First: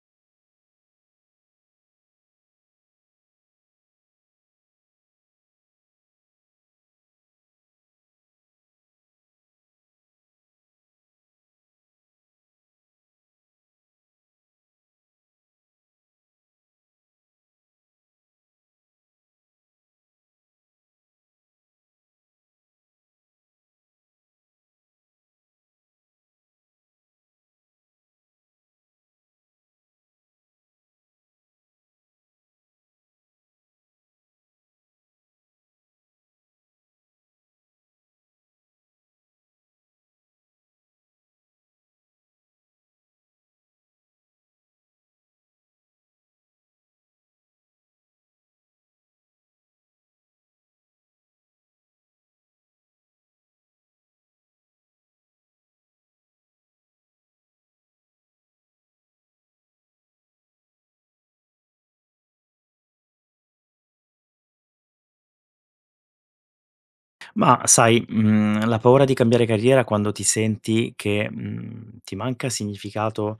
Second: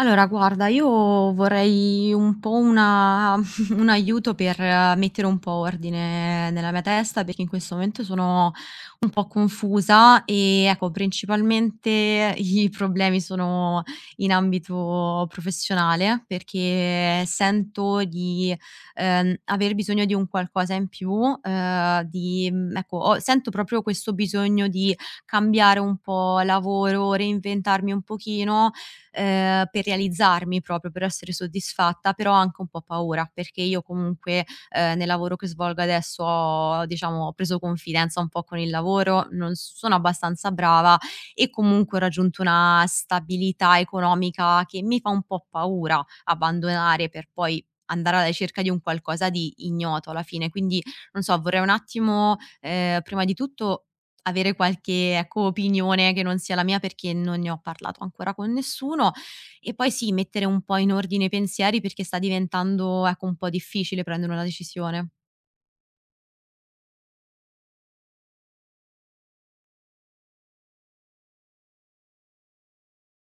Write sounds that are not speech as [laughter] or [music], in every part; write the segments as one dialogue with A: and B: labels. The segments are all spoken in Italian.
A: Allora guarda, io vorrei un po' una [laughs] un aiuto per mettere un po' ordine nella mia testa, perché in questo momento sono un po' confusa e ecco, principalmente [laughs] i problemi sono in ambito professionale, perché sento di, aver bisogno di un qualcosa in più, ecco, ho sento proprio questo bisogno di cambiare un po' lavoro, reinventarmi un pochino, per realizzarmi proprio, per essere soddisfatta, però ho anche un po' paura, perché io comunque, nel lavoro che svolgo adesso ho diciamo ho preso confidenza un po' con il lavoro, non sono abbastanza brava e comunque ho raggiunto una stabilità economica che mi fa un po' paura abbandonare per poi andare alla ricerca di un qualcosa di ignoto alla fine. Quindi, non so, vorrei un attimo, prima di tutto avere qualche, ecco, opinione che non sia la mia perché non ne ho parlato ancora con nessuno. E poi sì, mettere un po' in ordine i pensieri perché sta diventando, ecco, un po' difficile prendere una decisione.
B: Ma sai, la paura di cambiare carriera quando ti senti che, ti manca significato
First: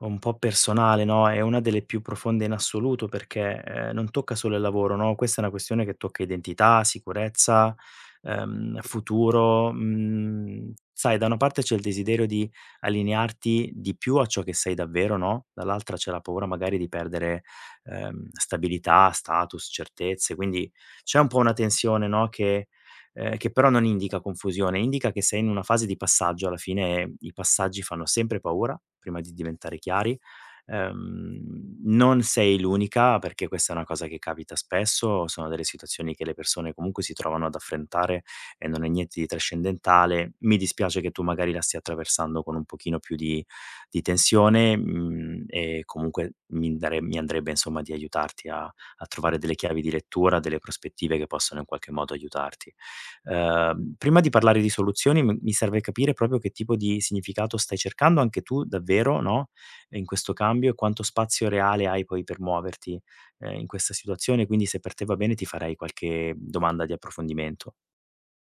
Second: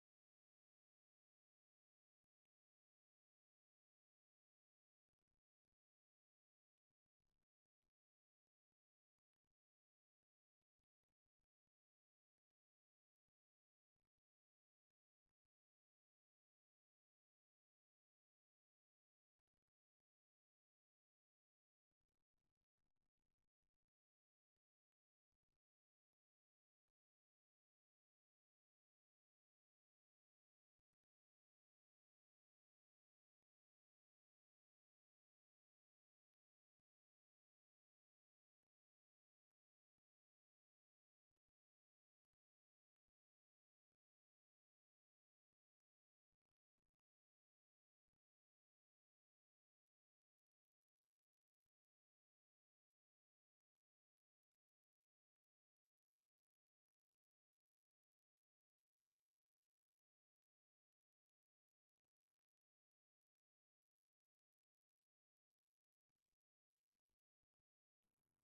B: un po' personale, no, è una delle più profonde in assoluto perché, non tocca solo il lavoro, no, questa è una questione che tocca identità, sicurezza, futuro. Mhmm, sai, da una parte c'è il desiderio di allinearti di più a ciò che sei davvero, no, dall'altra c'è la paura magari di perdere, stabilità, status, certezze, quindi c'è un po' una tensione, no, che però non indica confusione, indica che sei in una fase di passaggio, alla fine i passaggi fanno sempre paura, prima di diventare chiari. Non sei l'unica, perché questa è una cosa che capita spesso, sono delle situazioni che le persone comunque si trovano ad affrontare e non è niente di trascendentale. Mi dispiace che tu magari la stia attraversando con un pochino più di tensione, e comunque mi andrebbe insomma di aiutarti a trovare delle chiavi di lettura, delle prospettive che possono in qualche modo aiutarti. Prima di parlare di soluzioni m mi serve capire proprio che tipo di significato stai cercando anche tu davvero, no, in questo cambio e quanto spazio reale hai poi per muoverti, in questa situazione. Quindi se per te va bene ti farei qualche domanda di approfondimento.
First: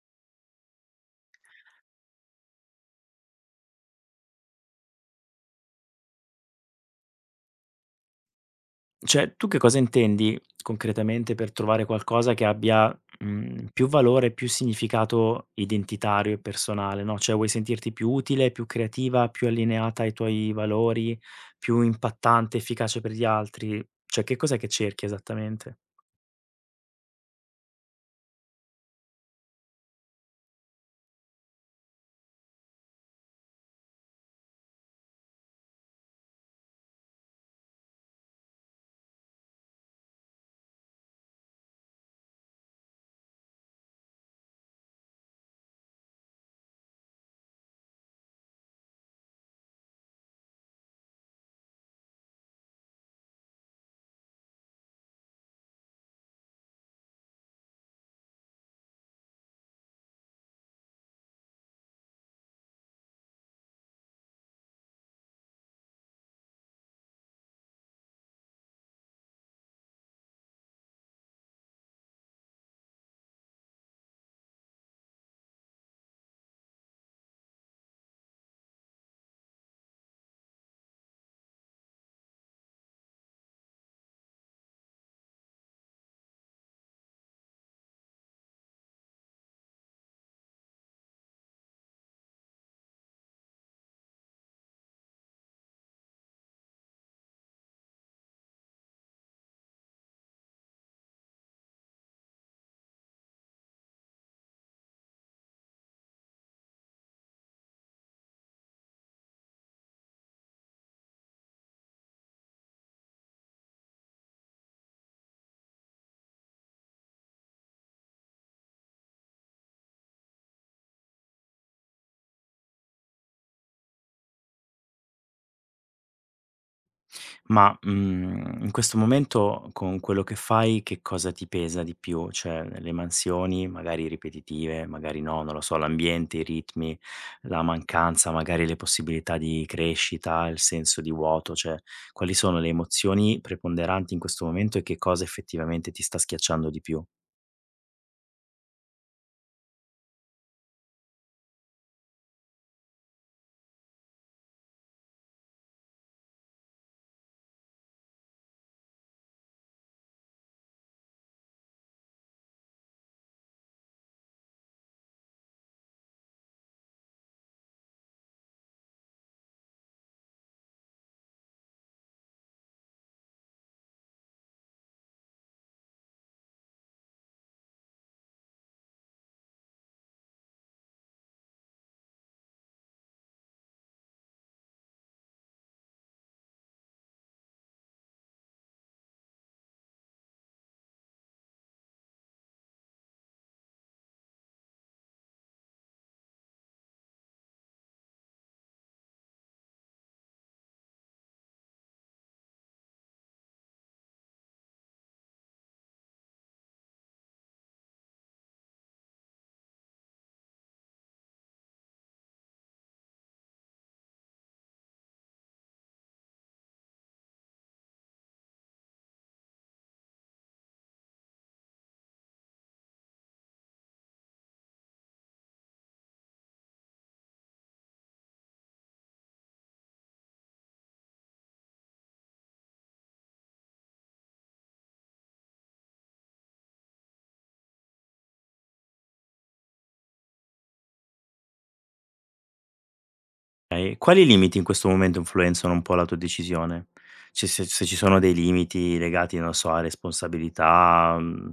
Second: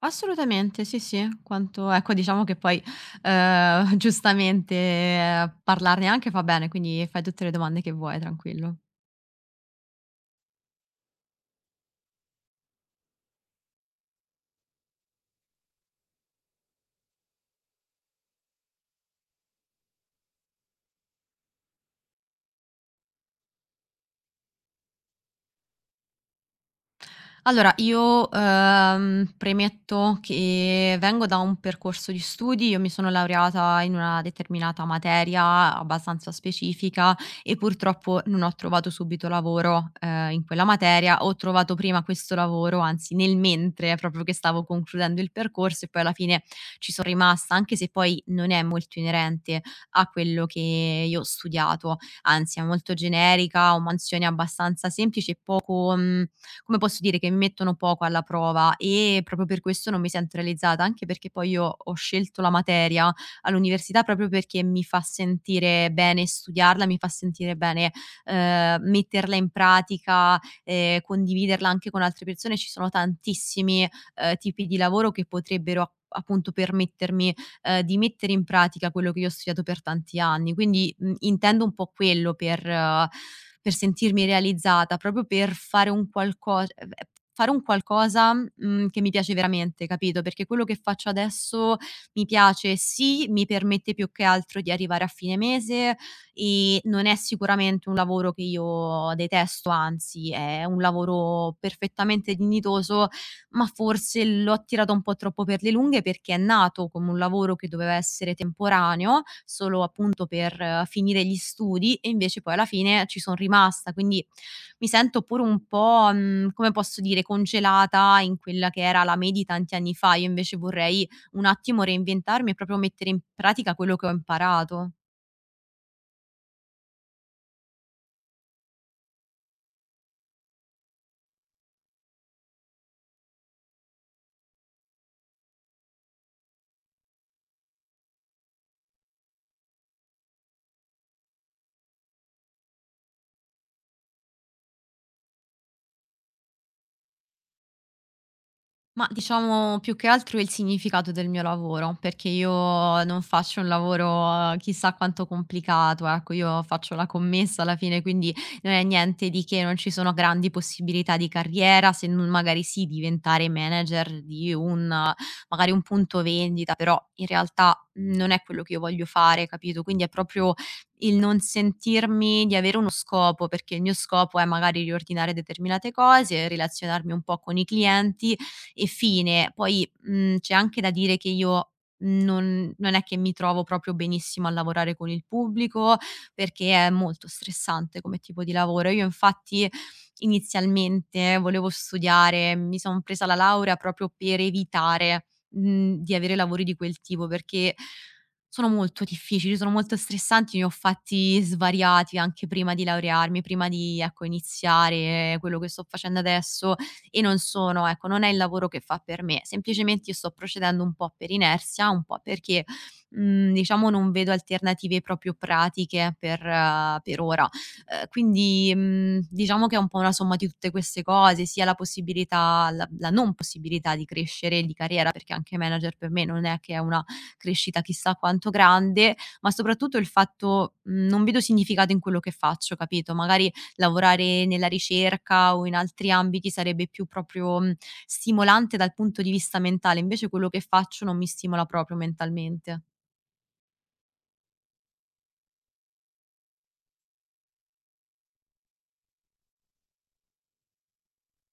A: Assolutamente, sì, sì, quanto ecco diciamo che poi, [laughs] giustamente, parlarne anche fa bene, quindi fai tutte le domande che vuoi, tranquillo.
B: Cioè, tu che cosa intendi concretamente per trovare qualcosa che abbia, più valore, più significato identitario e personale, no, cioè vuoi sentirti più utile, più creativa, più allineata ai tuoi valori, più impattante, efficace per gli altri? Cioè, che cos'è che cerchi esattamente?
A: Allora, io, premetto che vengo da un percorso di studi, io mi sono laureata in una determinata materia abbastanza specifica e purtroppo non ho trovato subito lavoro, in quella materia, ho trovato prima questo lavoro, anzi nel mentre proprio che stavo concludendo il percorso e poi alla fine ci sono rimasta, anche se poi non è molto inerente a quello che io ho studiato, anzi è molto generica, ho mansioni abbastanza semplici e poco, mhmm come posso dire, che mi mettono poco alla prova e proprio per questo non mi sento realizzata, anche perché poi io ho scelto la materia all'università proprio perché mi fa sentire bene studiarla, mi fa sentire bene, metterla in pratica, condividerla anche con altre persone. Ci sono tantissimi, tipi di lavoro che potrebbero a appunto permettermi di mettere in pratica quello che io ho studiato per tanti anni. Quindi, intendo un po' quello per sentirmi realizzata, proprio per fare un qualco fare un qualcosa, che mi piace veramente, capito? Perché quello che faccio adesso mi piace, sì, mi permette più che altro di arrivare a fine mese e non è sicuramente un lavoro che io detesto, anzi è un lavoro perfettamente dignitoso ma forse l'ho attirato un po' troppo per le lunghe perché è nato come un lavoro che doveva essere temporaneo, solo appunto per finire gli studi e invece poi alla fine ci son rimasta, quindi mi sento pure un po', come posso dire, congelata in quella che era la me di tanti anni fa. Io invece vorrei un attimo reinventarmi e proprio mettere in pratica quello che ho imparato.
B: Ma, in questo momento con quello che fai che cosa ti pesa di più? Cioè le mansioni magari ripetitive, magari no, non lo so, l'ambiente, i ritmi, la mancanza, magari le possibilità di crescita, il senso di vuoto, cioè quali sono le emozioni preponderanti in questo momento e che cosa effettivamente ti sta schiacciando di più?
A: Ma diciamo più che altro il significato del mio lavoro, perché io non faccio un lavoro chissà quanto complicato, ecco, io faccio la commessa alla fine, quindi non è niente di che, non ci sono grandi possibilità di carriera, se non magari sì diventare manager di un magari un punto vendita, però in realtà non è quello che io voglio fare, capito? Quindi è proprio il non sentirmi di avere uno scopo, perché il mio scopo è magari riordinare determinate cose, relazionarmi un po' con i clienti e fine. Poi, c'è anche da dire che io non è che mi trovo proprio benissimo a lavorare con il pubblico, perché è molto stressante come tipo di lavoro. Io infatti inizialmente volevo studiare, mi son presa la laurea proprio per evitare, di avere lavori di quel tipo, perché sono molto difficili, sono molto stressanti, ne ho fatti svariati anche prima di laurearmi, prima di, ecco, iniziare quello che sto facendo adesso e non sono ecco, non è il lavoro che fa per me. Semplicemente io sto procedendo un po' per inerzia, un po' perché, diciamo non vedo alternative proprio pratiche per ora. Quindi, diciamo che è un po' una somma di tutte queste cose, sia la possibilità la non possibilità di crescere di carriera, perché anche manager per me non è che è una crescita chissà quanto grande, ma soprattutto il fatto, non vedo significato in quello che faccio, capito? Magari lavorare nella ricerca o in altri ambiti sarebbe più proprio, stimolante dal punto di vista mentale, invece quello che faccio non mi stimola proprio mentalmente.
B: Okay, quali limiti in questo momento influenzano un po' la tua decisione? Cioè se ci sono dei limiti legati, non so, a responsabilità,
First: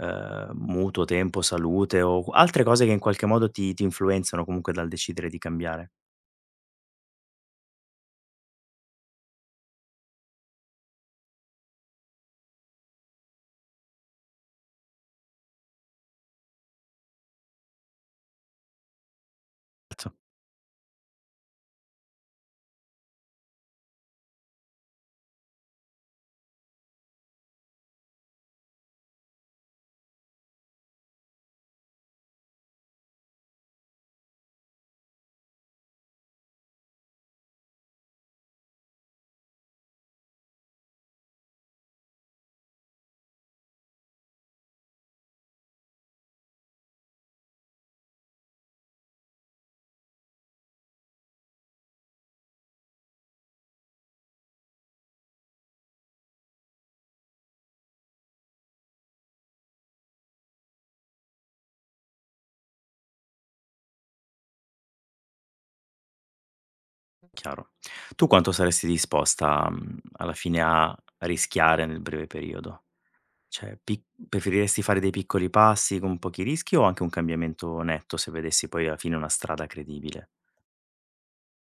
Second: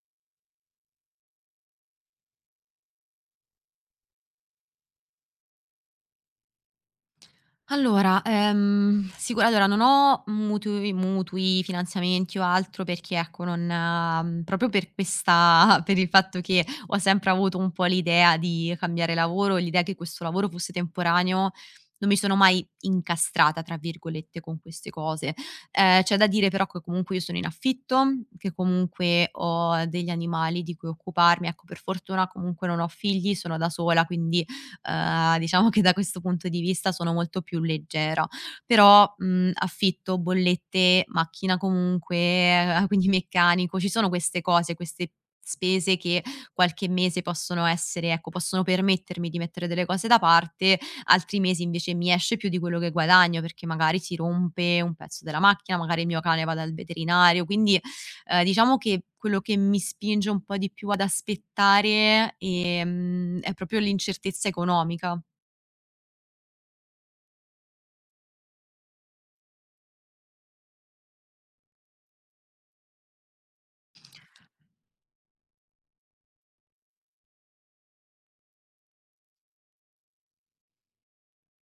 B: mutuo, tempo, salute o altre cose che in qualche modo ti influenzano comunque dal decidere di cambiare.
A: Allora, sicura allora non ho mutui, finanziamenti o altro perché ecco non mhmm, proprio per questa [laughs] per il fatto che ho sempre avuto un po' l'idea di cambiare lavoro, l'idea che
B: Certo,
A: questo lavoro fosse temporaneo, non mi sono mai "incastrata" tra virgolette con queste cose. C'è da dire però che comunque io sono in affitto, che comunque ho degli animali di cui occuparmi, ecco per fortuna comunque non ho figli, sono da sola, quindi diciamo che da questo punto di vista sono molto più leggera. Però, affitto, bollette, macchina comunque, quindi meccanico, ci sono queste cose, queste spese che qualche mese possono essere ecco, possono permettermi di mettere delle cose da parte, altri mesi invece mi esce più di quello che guadagno, perché magari si rompe un pezzo della macchina, magari il mio cane va dal veterinario, quindi diciamo che quello che mi spinge un po' di più ad aspettare, è proprio l'incertezza economica.
B: chiaro. Tu quanto saresti disposta, alla fine a rischiare nel breve periodo? Cioè pic Preferiresti fare dei piccoli passi con pochi rischi o anche un cambiamento netto se vedessi poi alla fine una strada credibile?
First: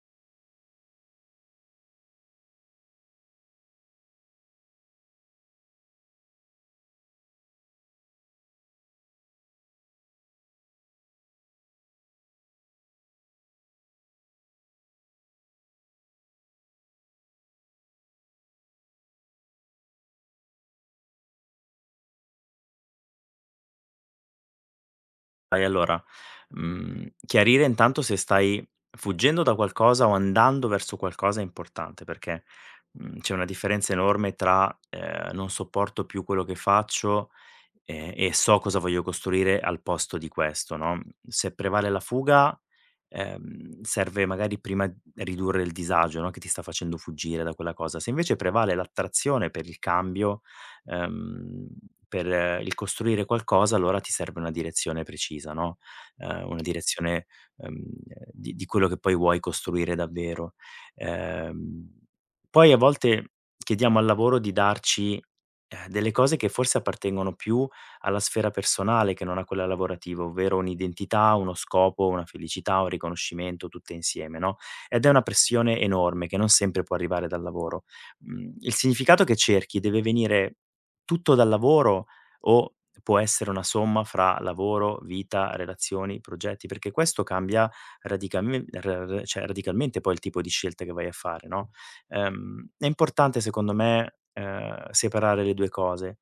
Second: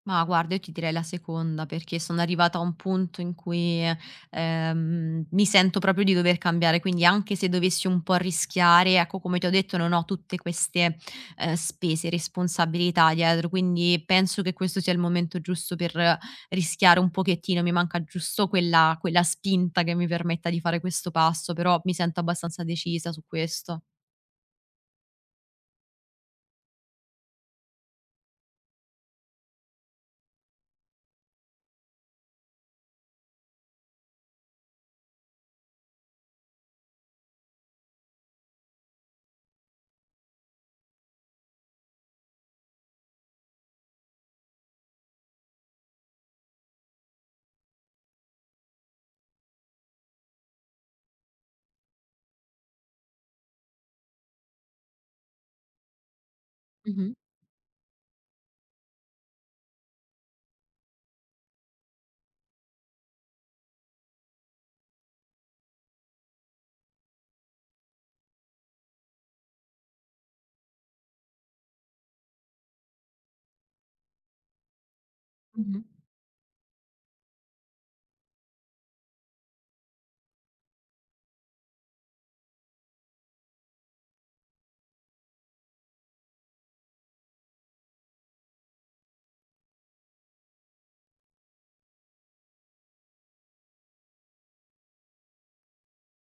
A: Ma guarda, io ti direi la seconda, perché sono arrivata a un punto in cui, mi sento proprio di dover cambiare, quindi anche se dovessi un po' rischiare, ecco, come ti ho detto, non ho tutte queste, spese, responsabilità dietro, quindi penso che questo sia il momento giusto per rischiare un pochettino. Mi manca giusto quella spinta che mi permetta di fare questo passo, però mi sento abbastanza decisa su questo.
B: Dai allora, chiarire intanto se stai fuggendo da qualcosa o andando verso qualcosa è importante, perché, c'è una differenza enorme tra, "Non sopporto più quello che faccio." E so cosa voglio costruire al posto di questo, no, se prevale la fuga, serve magari prima ridurre il disagio, no, che ti sta facendo fuggire da quella cosa. Se invece prevale l'attrazione per il cambio, ehm, per il costruire qualcosa, allora ti serve una direzione precisa, no, una
A: Mh-mh,
B: direzione, ehm, di quello che poi vuoi costruire davvero. Ehm, Poi a volte chiediamo al lavoro di darci, delle cose che forse appartengono più alla sfera personale che non a quella lavorativa, ovvero un'identità, uno scopo, una felicità, un riconoscimento tutte insieme, no? Ed è una pressione
A: mh-mh,
B: enorme che non sempre può arrivare dal lavoro. Il significato che cerchi deve venire tutto dal lavoro o può essere una somma fra lavoro, vita, relazioni, progetti? Perché questo cambia radicalme ra ra cioè radicalmente poi il tipo di scelta che vai a fare, no? È importante secondo me, separare le 2 cose.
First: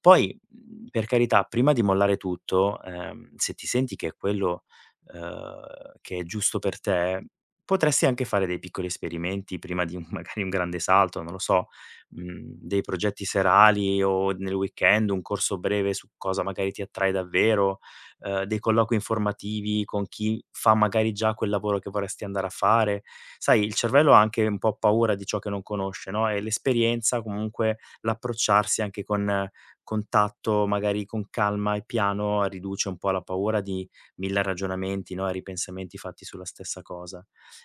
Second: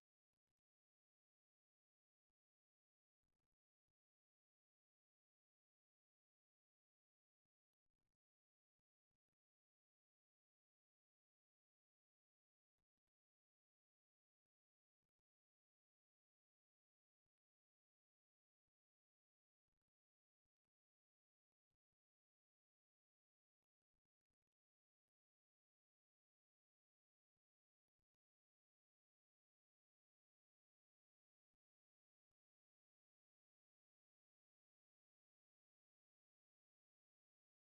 B: Poi per carità, prima di mollare tutto, se ti senti che è quello, che è giusto per te, potresti anche fare dei piccoli esperimenti prima di un [laughs] magari un grande salto, non lo so, dei progetti serali o nel weekend, un corso breve su cosa magari ti attrae davvero, dei colloqui informativi con chi fa magari già quel lavoro che vorresti andare a fare. Sai, il cervello ha anche un po' paura di ciò che non conosce, no, e l'esperienza comunque l'approcciarsi anche con contatto magari con calma e piano riduce un po' la paura di 1000 ragionamenti, no, e ripensamenti fatti sulla stessa cosa.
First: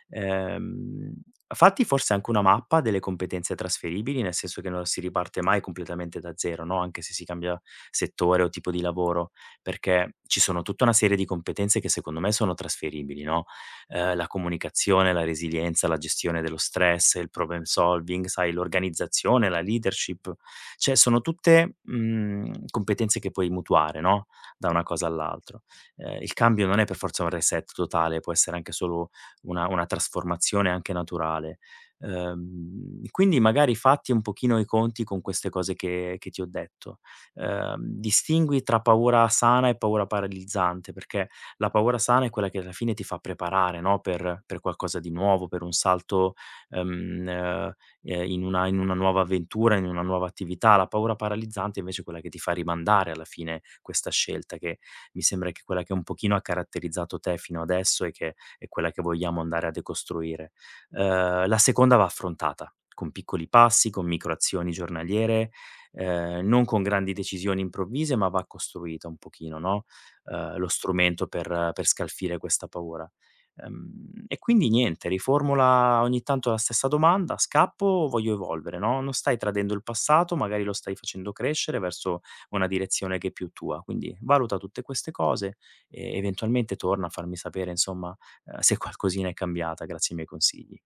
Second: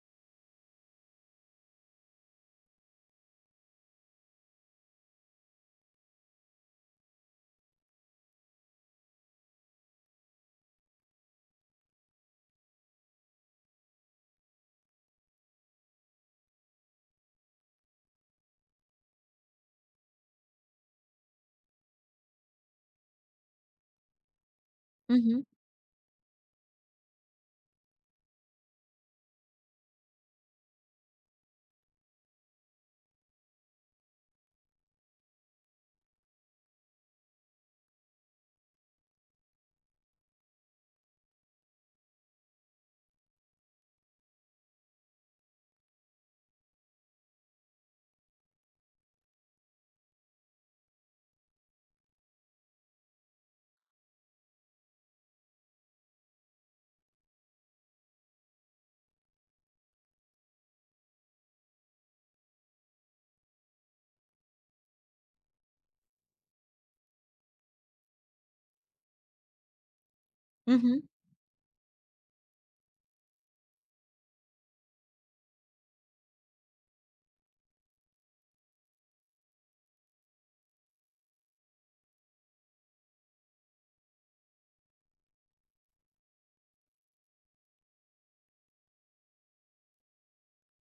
B: Ehm, Fatti forse anche una mappa delle competenze trasferibili, nel senso che non si riparte mai completamente da zero, no, anche se si cambia settore o tipo di lavoro, perché ci sono tutta una serie di competenze che secondo me sono trasferibili, no, la comunicazione, la resilienza, la gestione dello stress, il problem solving, sai, l'organizzazione, la leadership. Cioè sono tutte, competenze che puoi mutuare, no, da una cosa
A: mh-mh,
B: all'altro. Il cambio non è per forza un reset totale, può essere anche solo una trasformazione anche naturale. Quindi magari fatti un pochino i conti con queste cose che ti ho detto. Distingui tra paura sana e paura paralizzante, perché la paura sana è quella che alla fine ti fa preparare, no, per qualcosa di nuovo, per un salto, ehm in una nuova avventura, in una nuova attività. La paura paralizzante invece è quella che ti fa rimandare alla fine questa scelta, che mi sembra che è quella che un pochino ha caratterizzato te fino adesso e che è quella che vogliamo andare a decostruire. La seconda va affrontata con piccoli passi, con micro azioni giornaliere, non con grandi decisioni improvvise, ma va costruita un pochino, no, lo
A: mh-mh.
B: strumento per scalfire questa paura. E quindi niente, riformula ogni tanto la stessa domanda: "Scappo o voglio evolvere?" No, non stai tradendo il passato, magari lo stai facendo crescere verso una direzione che è più tua. Quindi valuta tutte queste cose e eventualmente torna a farmi sapere, insomma, se qualcosina è cambiata grazie ai miei consigli.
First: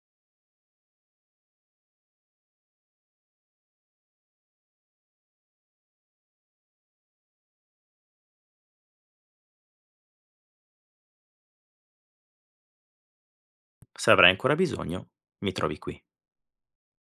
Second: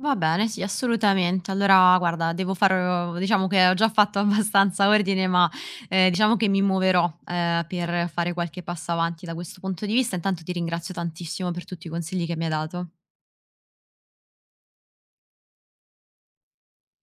A: Va bene, sì, assolutamente. Allora, guarda, devo far diciamo che ho già fatto [laughs] abbastanza ordine, ma, diciamo che mi muoverò, per fare qualche passo avanti da questo punto di vista. Intanto ti ringrazio tantissimo per tutti i consigli che mi hai dato.
B: Se avrai ancora bisogno, mi trovi qui.